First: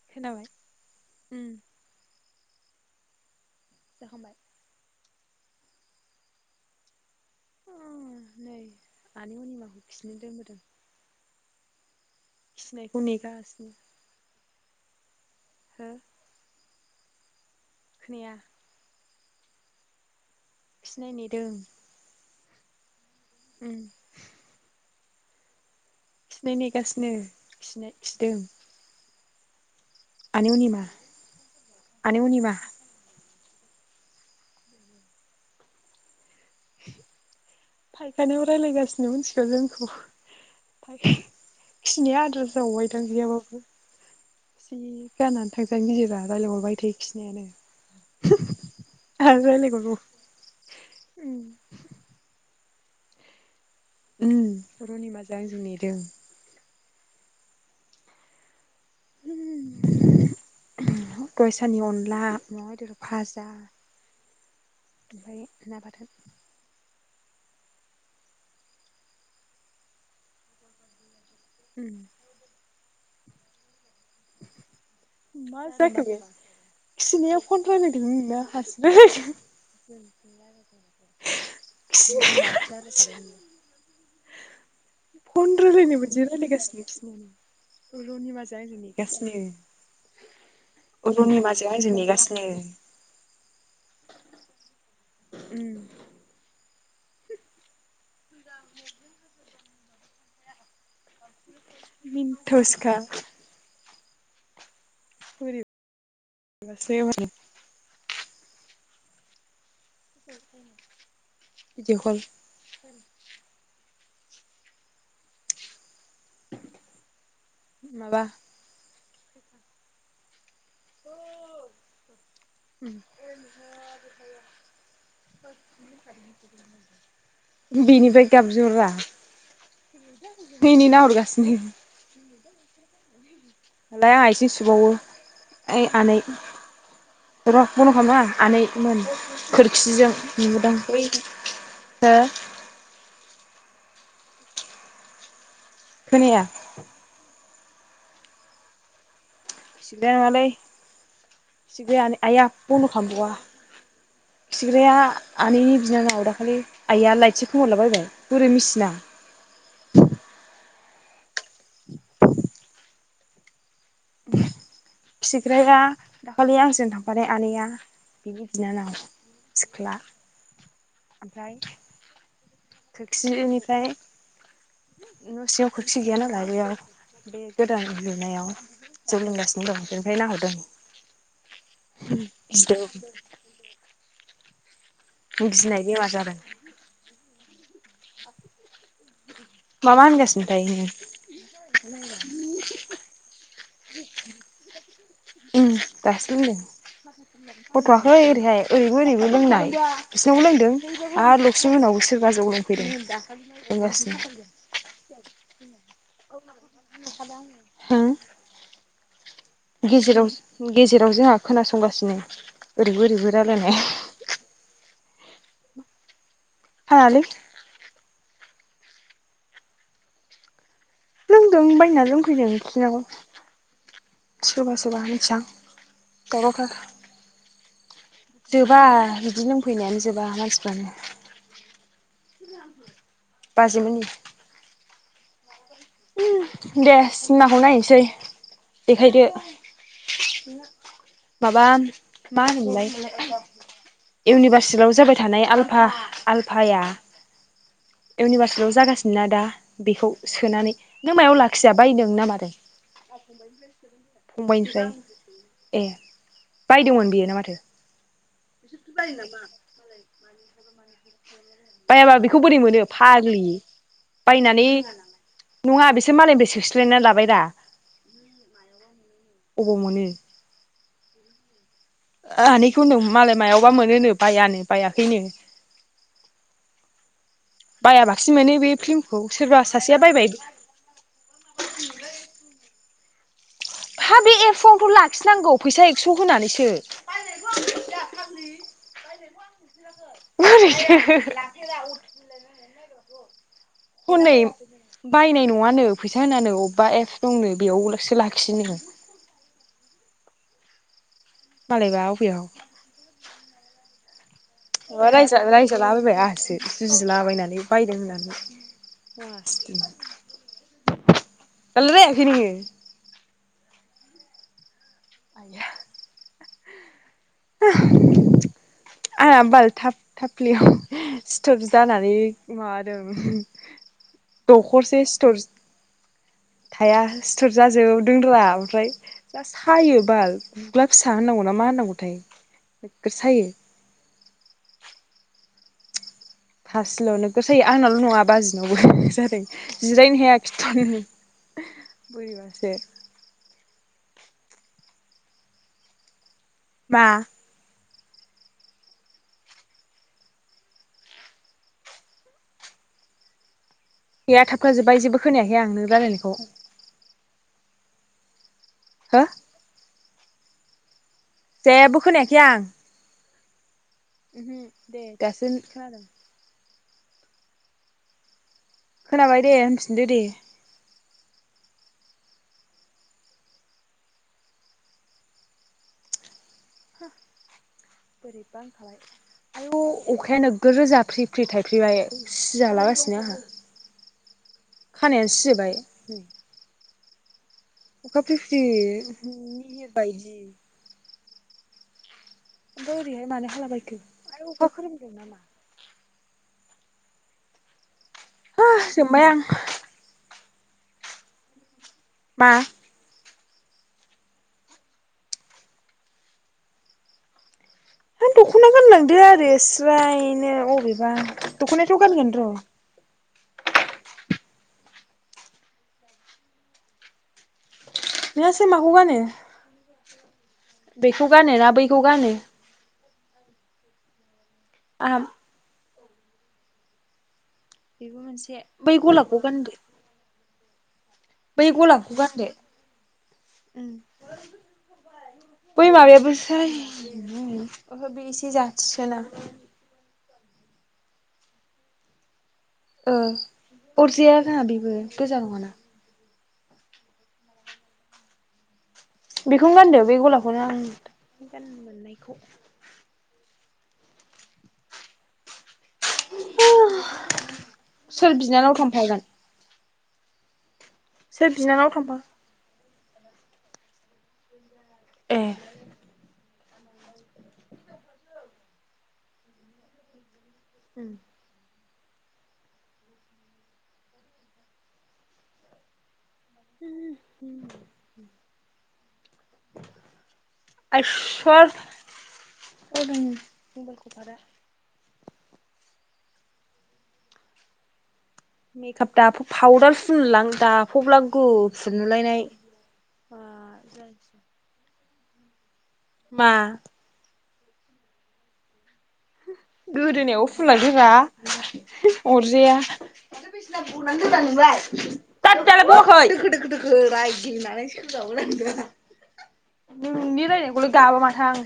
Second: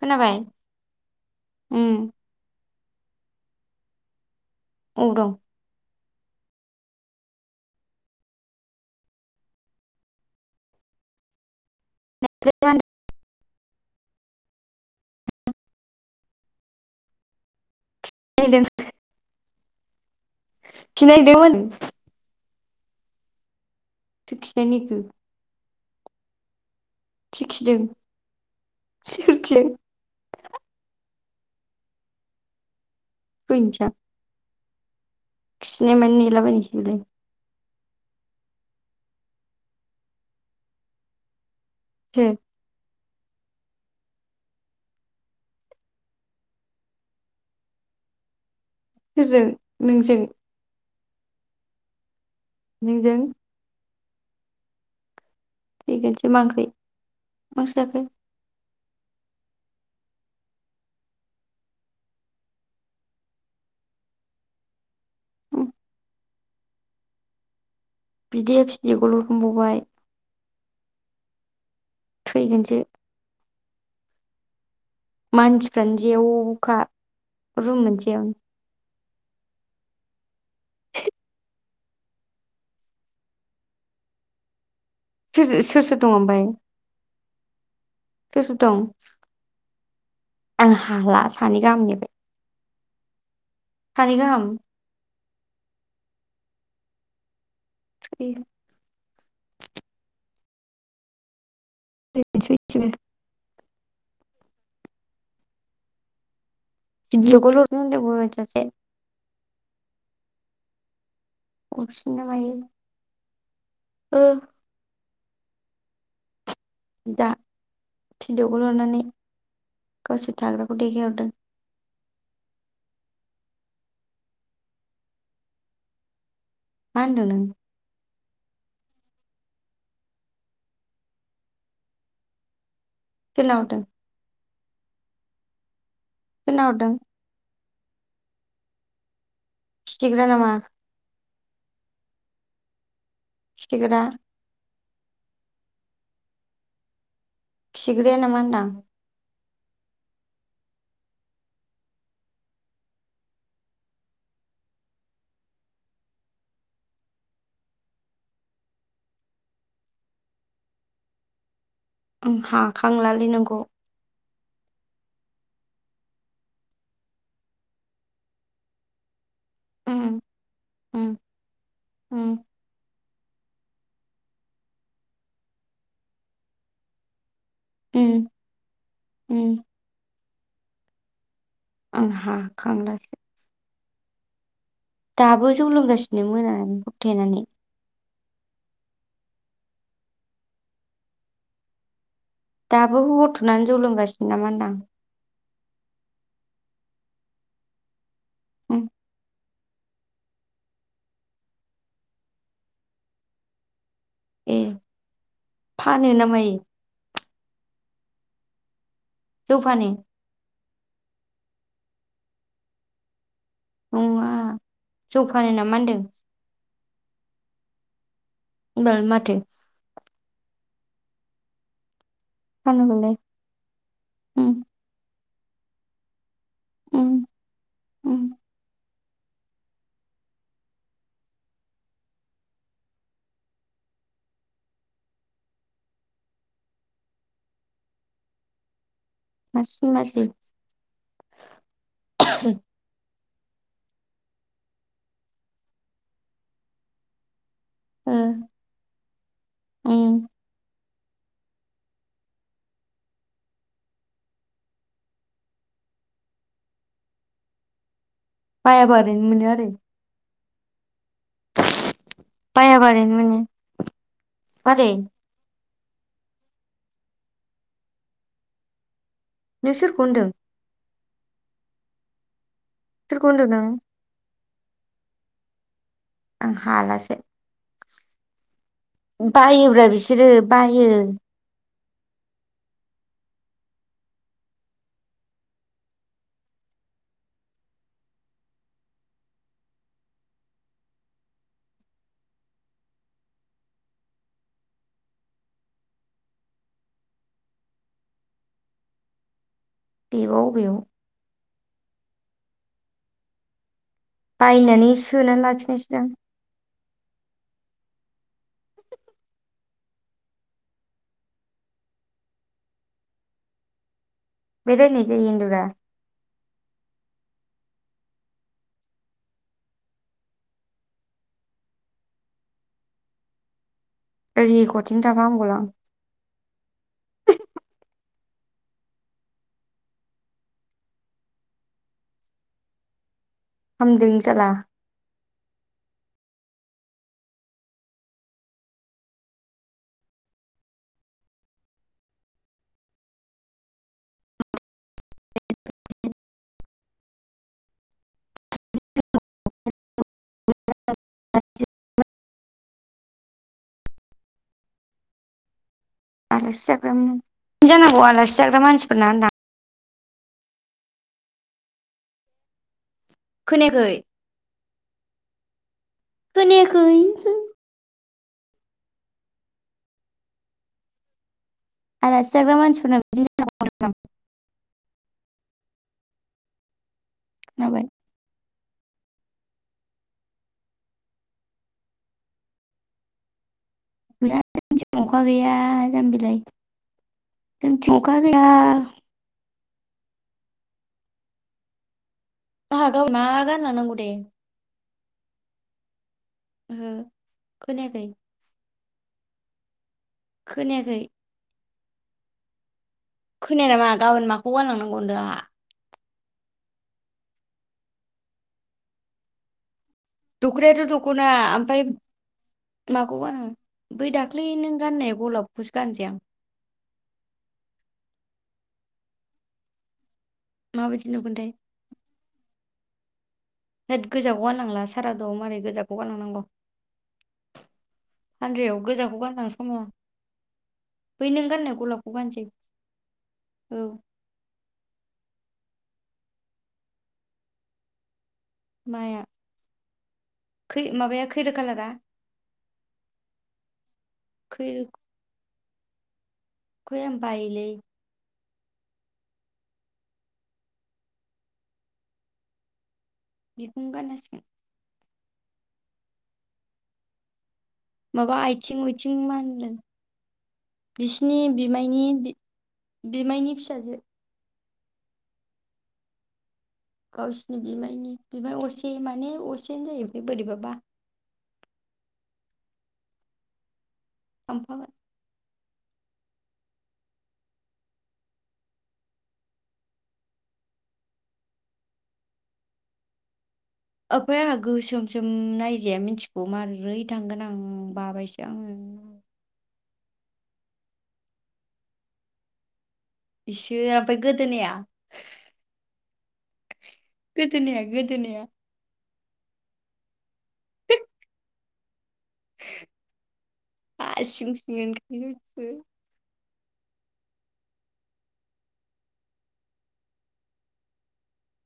खोनाबाय? उम उम जाखांबाय? अबाव‌दं? नै आनि अनिमाखौ खिनो दोनबोदों खिनायदों फिनायखौ नेगासिनो‌ हो नैया [unintelligible] खिनाय नेदों [unintelligible] उम खिनायनि खिनाय खिखिदों नेगासिनोनाय खिदों। सोर खि आनै अनिमा आनै अनिमा। ओइ जा खिनाय मान नेलाबायबेलाय। फायखानिाव रायज्लायगासिनो मिथिगौ जोंखौ फाय खनि सोर आदारा जावबायदां गैयाबाबो। जि गाननानै थांजानो गेजिरा रायज्लायहरबाय थायो खिनाया। सोरजों नोंजों? नोंजों? उम र'निमाजों आंजों ने फैगोनसै मा खै मा ओंख्रि जाखो? दहाय सानि अनला अमा बेदर फाजा ओमफ्राय उम नाबाथोन। बिद फिनिखौल' होनबावबाय। उम। थैगोनसो। मा मानसिफ्रानो जाखो जेवखा बिनाया फन रुम रायनायदों मोनसेयावनो नना हारसिबाय गिनाय मानसिया। फन सोर सोर सोर दं रायलायनोबोदि ओमफ्राय रायलायगासिनो गिनाय सोर सोर रनिमाजों दं आंजों नेगासिनो। आं [unintelligible] हाला सानै आंजो गाहामनिफ्राय नेगासिनो खारिगाम उम [unintelligible] मिनथावसोखा। बोरैबासो माने दिनलिअ ग'रद उंदोंमोन सासे [inaudible] भिडिअ' कल खफसिनना हायो। ओ। दा माबा बलहरनानै गावसोर थाग्राखौ देखायहरदों। उम। [inaudible] मा होनदों नों? बेनिफ्राय गाबजिहररा इनि नाहरगासिनो। खेलावदों। लाय आइसि सुबावो ओइ आनै खोनावदों र' बनद' खामनांआ आनैमोन खोरखिजों खिथिग्रा नामा नुबोदों हो। खिथिग्रा खोनाया। खिग्राया नामा दां? खिग्राया नङालै खिग्राया आनै आया बनद' खालामबावा। खिग्राया आनैनि बिनानाव दाखालि आइआ लाइटसो खोमोरलाबायबाय बोरो मिसिना? आं हाखांलालै नोंखौ। खिग्राया दाखालि आंजों थांफानाय आनैया बिनि बिनानाव सिख्ला उम उम आमफ्राय उम खोरखिनिफ्राय न' सिङाव खोरखि गैयानालाय बेयाव बे गोदान उम लुनायाव जौ उम लोंगासिनो दं बेनिफ्रायनो आं नाहरदों गिदों हाखांलासो दाबो जौ गिनाय बेमार लोंगासिनो जादों मोनानानै होबथेनानै। मा मा होनगासिनोथाय नोङो? [unintelligible] दाबो हथ'नानै जौ लोंगासिनो नामा होनदां। ओं दासो लोंदों हरथौआखै ओरैहाय उम ओरैबो ओरैबो लोंनाय। बिसिनावबो लोंदों आर लक्समि मोननावबो सोरबा जौ लोंफैदों लोंगासिनो। ए फानो ना मायो? हो? जौ फानो गेराव गेजेराव जोंहा खोनासंगासिनो ओरैबो ओरैबो रायलायनाय। नङा जौ फानो नामा होनदों? फानालै होमबालाय माथो? लोंदों बायना लोंफैदों खिनाव फानोबालाय उम सोरबास [unintelligible] मिनथिआं दावरावथार। उम उम जोबा बिदि लोंफैनायानो जोबा मानसिफ्रानो बास मोनि दे सिनमाखौ नायनोसै देखायदो। मासे मासे माबा मा होनोमोनलाय। इउनिभारसिभाव जाबाय थानाय आल्फा आल्फाया ओ इउनिभार्सिलिआव जागासिनो ना दा बेखौ उम सोनानै नों मायाव लाखिया बायदों ना मादों? फंबायनिफ्राय ए बायदोंमोन बेयो ना माथो? बायााबा ओरैनो मोनो आरो बायाबा बेखौ बोरै मोनो बायाबा ओरैनो मोनो फाग्लि बायनानै मारै नङा बिसोर मालायनि बे ससायना लाबाय दा अबाव नोंसोरखौ मोनो होनदों। आनैखौ नों सोरखौ मालाय होनदों नों मायावबा मोनोनो बायानो बायाखैनो आं हालासे। बायाबासिन मोनो बे फिल्म बायोब्रा बिसोरो बायो। हा बे एफ्स नोथ लाखिनांगौ फैसा एक्स' होनानैसो। [unintelligible] हनै बायनाय नङानो फैसा होनानो अबेबा एपस दंनो बेयावसो लाखियोनो। बेबा अबेयाव। मालायबा अबेयाव। बायनानै अ रायजा सोनानै लाखिनायसैदां रायजालाबायबाय आंहासो। जुजिलाबायनानै बायदों होननानै लासिदि [unintelligible] [unintelligible] [inaudible] आ बाल थाब थाबलियाव सिथोब जानानै माबादों ओरै गरसेनो दखरसे थाफा स्टर हामगौलां हाया सिथुर जाजोबोदोंद्रा ओमफ्राय दा सायो बाल गु्ला फिसा होननांगौ ना मा होनांगौथाय नोगगोर सायो। हामदनो सालला। फार्स्टल' नोगोर सायो आंनाल' नङा बाजिनावबो जादों। जिरायनो हाया खिथु'नो बोरैबासो। मा। गैया थाबखाजोब्बाय जेबो खोनायाखै आं नों रालायना आलासि जाग्रा जानांगौ आलासि जाग्रा मानसिफोरना हो होनदां। जेबो खोनायाखै आं। खोनायाखै। दे दासो खादों। खोनायाखै। खोनाबाय दे होनफिनदो दे। आलासिाग्र मानसिफोरनाव बिदि [unintelligible] [unintelligible] खोनाबाय। [unintelligible] अखाया नोगो रो जााफ्रि फ्रि थाइफ्रिबाय सि जालागासिनो आंहा। खानायानो सिजोबबाय [unintelligible] जोंनिथिं अखा फ्रि गैया। फ्रि [unintelligible] ओमफ्राय आंहा मा ओरैहाय मानो गानलांनांगौ हालाबायखो दे [unintelligible] ओहो खोनायाखै हो जोंबाय आं खोनायाखै। मा? खोनाया नामा गाबोन माखौ गारलांनांगौ होनदों आंहा हा दख'ना गानलांदो आरो स्रायनो दख'नायाथ' अबेबा दख'ना ओमफ्राय दख'नााथ' गानगोन र'। माखौ गानो बै दाख्लै नों गाननाया गलाबखौसो गाननोसै आं नोंहासो माखौ गानो ने माबायदि बेखौ नुगोनथाय गानोना बैखौ गानो होद गोजाखौ गाननांला आंहा सारद' आव माबारै गोजाखौ गानलांनांगौ बेबो मोनसे हानदायाव बै गोजाखौ गलाबखौ गाननानै गानदो समाया नों बै गाननाय गलाबखौ गानसै गानदो औ बै माबायाबोसो बे एसे ज सोना माया खै माबाया खैरो कालारा अरजाया जोंहा बेबो खैरोखौहाय गोजा नङाना खै आं बायोलै बेखौनो गानदो बे गलाबखौनो आं गान मोननायखौ बेखौनो गाननांसिगोन सोर माबा बिनानाव आइथिं उइथिं थांफागोन मा होनदों बिसिनि सोर बिनानाव थांफा बिनि बिमायनि फिसाजो ए गावसिनि बिमायनि बिमाय असे माने असेनो जायो ओमफ्राय बोरैबाबा उम [unintelligible] [inaudible] सर [unintelligible] ओमफ्राय आंहा गोसोम सोम नायजाया मिथिगौ माबोरै थांगोन आं बाबायसै मेकाप दाफ फाउदार फुनलां दाफबलां गुफुर नुलायनाय इसे ओमफ्राय गोदोनाया मा गोदोनाया गोदोनाया गोदोनायाव फुना रोङा अरजायाजां [unintelligible] हा सिं सिं ओंखारो बिसोरो। नोंलाय बोराय गेलेनानै सोजावोनांदो नोंनि रायनायखौल' गाबा माथो आं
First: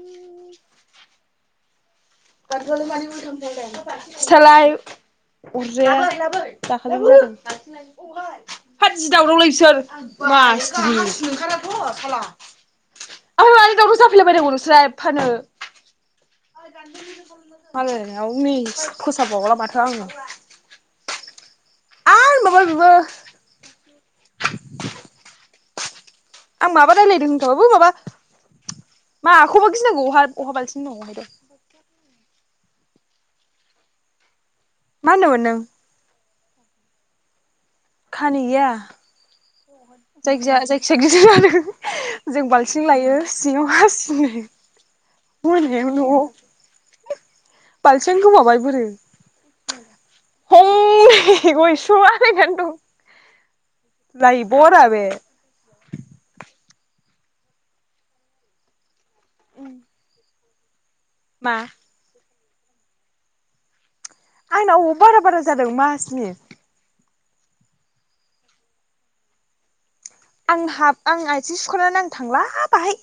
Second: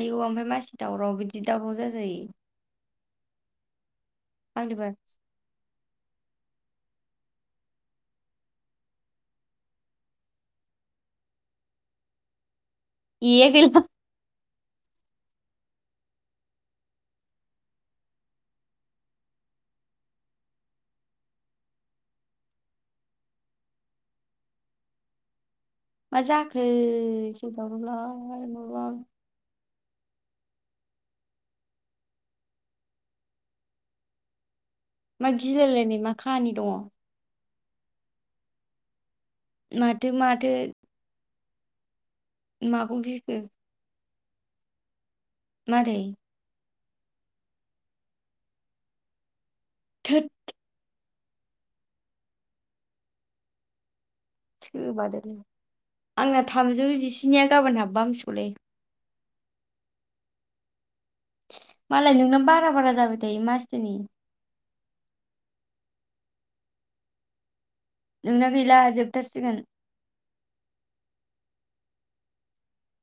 आयौ ओमफ्राय मानसि दावराव बिदि दावराव जाजायो सालायो आंनिबा उरजाया दाखा [unintelligible] फादज दावदावलै बिसोर मंखाराथ' [unintelligible] ए ओमफ्राय मानि गैला दावराव जाफैलायबायायनांगौ नोंसोरा एफानो गाननो [unintelligible] मालायाव नै फोसाबावला माथो आङो आर माबा बेबो माजाखो आं माबा रायलायदों एथ होनखाबाबो माबा दावरावलाय [unintelligible] मा होनदोंमोन नों गिलायलायनाय मा खाहानि दङ खानो गैया माथो माथो जायखिजाया जायखिजाया गिजिरानो जों बाल्थिं माखौ लायो गिखो सिङाव हा सिनो मोनायाव मारै न' बालथिं गोमाबाय बोरो थ [unintelligible] [unintelligible] आंना थामजौ जिस्निया गाबोन हाबबा हामसिगोलै उ मालाय नोंनो बारा बारा जाबाय थायो मासथिनि आंनाव अबाव बारा बारा जादों मासनि नोंना गैला जोबथारसिगोन आं हाब आं आइथि स्कुलावनो आं थांला बाहाय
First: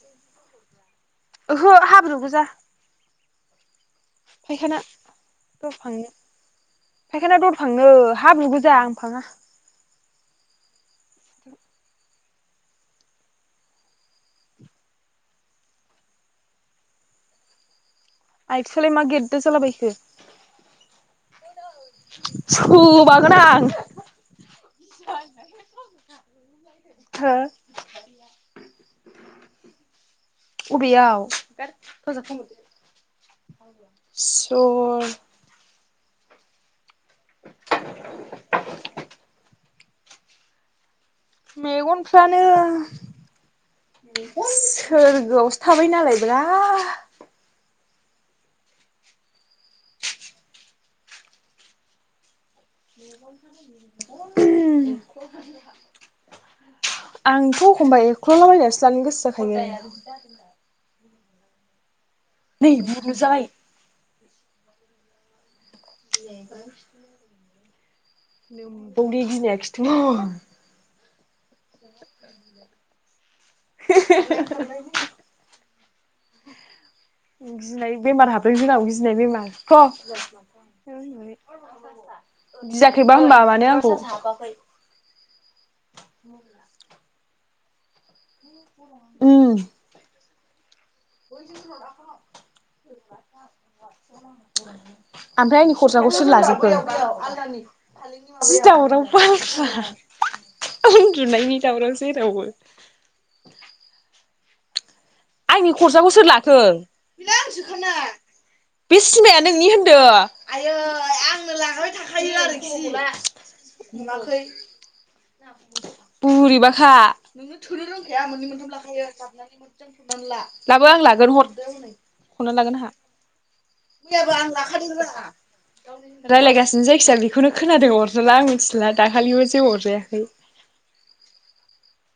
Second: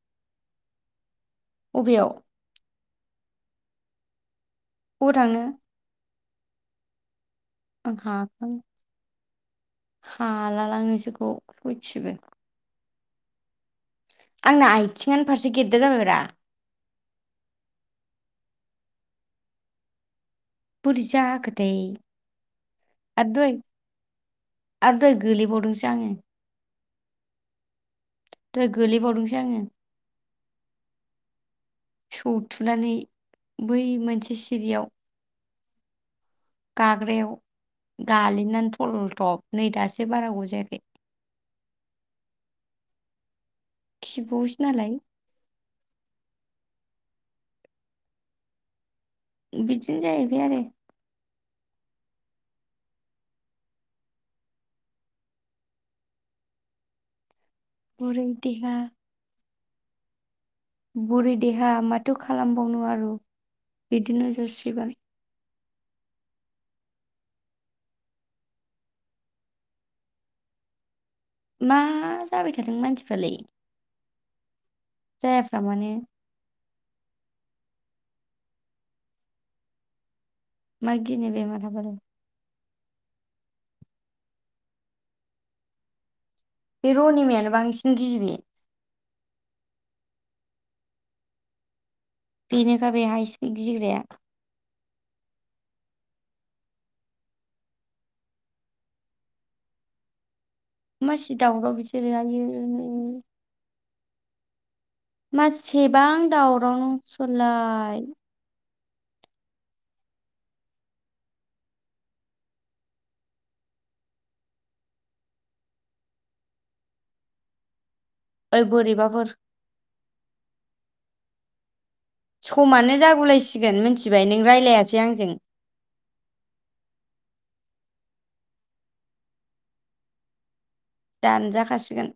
ओहो अबेयाव हाब्रु गोजा फायखाना अबाव थांनो दरफांनो फायखाना दरफांनो आं हाब्रु गोजा फाङा हाला लाांनिसोखौ होथिबो आं आइथिंगानफारसे गेट दामबा आइ फिसलाय मा गेरदो जालाबायखो बुरजााख दै सोबागोन आं आरो दह गोलैबावदोंसो आङो हो द गोलैबावदोंसै आङो उबैयाव बौ थुनानै स' गाग्रायाव गालिनानै थलथब नै दासो बारा ग जायाखै मेगनफ्रानो खिबौसो नालाय सोरगआव थाबाय नालाय बि्रा बिदिनो जाहैबाय आरो आंथ' एखमबा एख'लाबायायनानैसो लानो बुरै देहा गोसो जाखायो बुरि देहा माथो नै खालामबावनो आरो बुनो जाबाय बिदिनो जसिब [inaudible] [unintelligible] मा जाबाय थादों मानसिफ्रालाय ह जायफ्राामानि गिनाय बेमार हाबदों जोंनाव गिनाय बेमार मा गिनो बेमार हाबालाय बियाखैबा होनबा मानो आंखौ बे रनिमायानो बांसिन गिबि उ [inaudible] बेनोखा बे हाइ स्पिड गिग्राया ओमफ्राय आंनि खरसााखौसो लाजोबगो मासि दावराव बिसोरो [unintelligible] आयौ आंनि खरसाखौ मासेबां सोर लाखो दावराव आंसोखाना नंसोलाय बे सिनेमाया नोंनि होनदों आय आङ लाबाय थाखायो आरो बुरिबाखा ओइ बोरैबाफोर [unintelligible] लाबो आं लागोन हरदो हनै हरना लागोन आंहा समानो जागलायसिगोन मिथिबाय नों रायज्लायासै आंजों रायलायगासिनो जायखिजाया बेखौनो खोनादों अरजाला आं मिथिला दाखालिबो जेबो अरजायाखै। दानजाखासिगोन।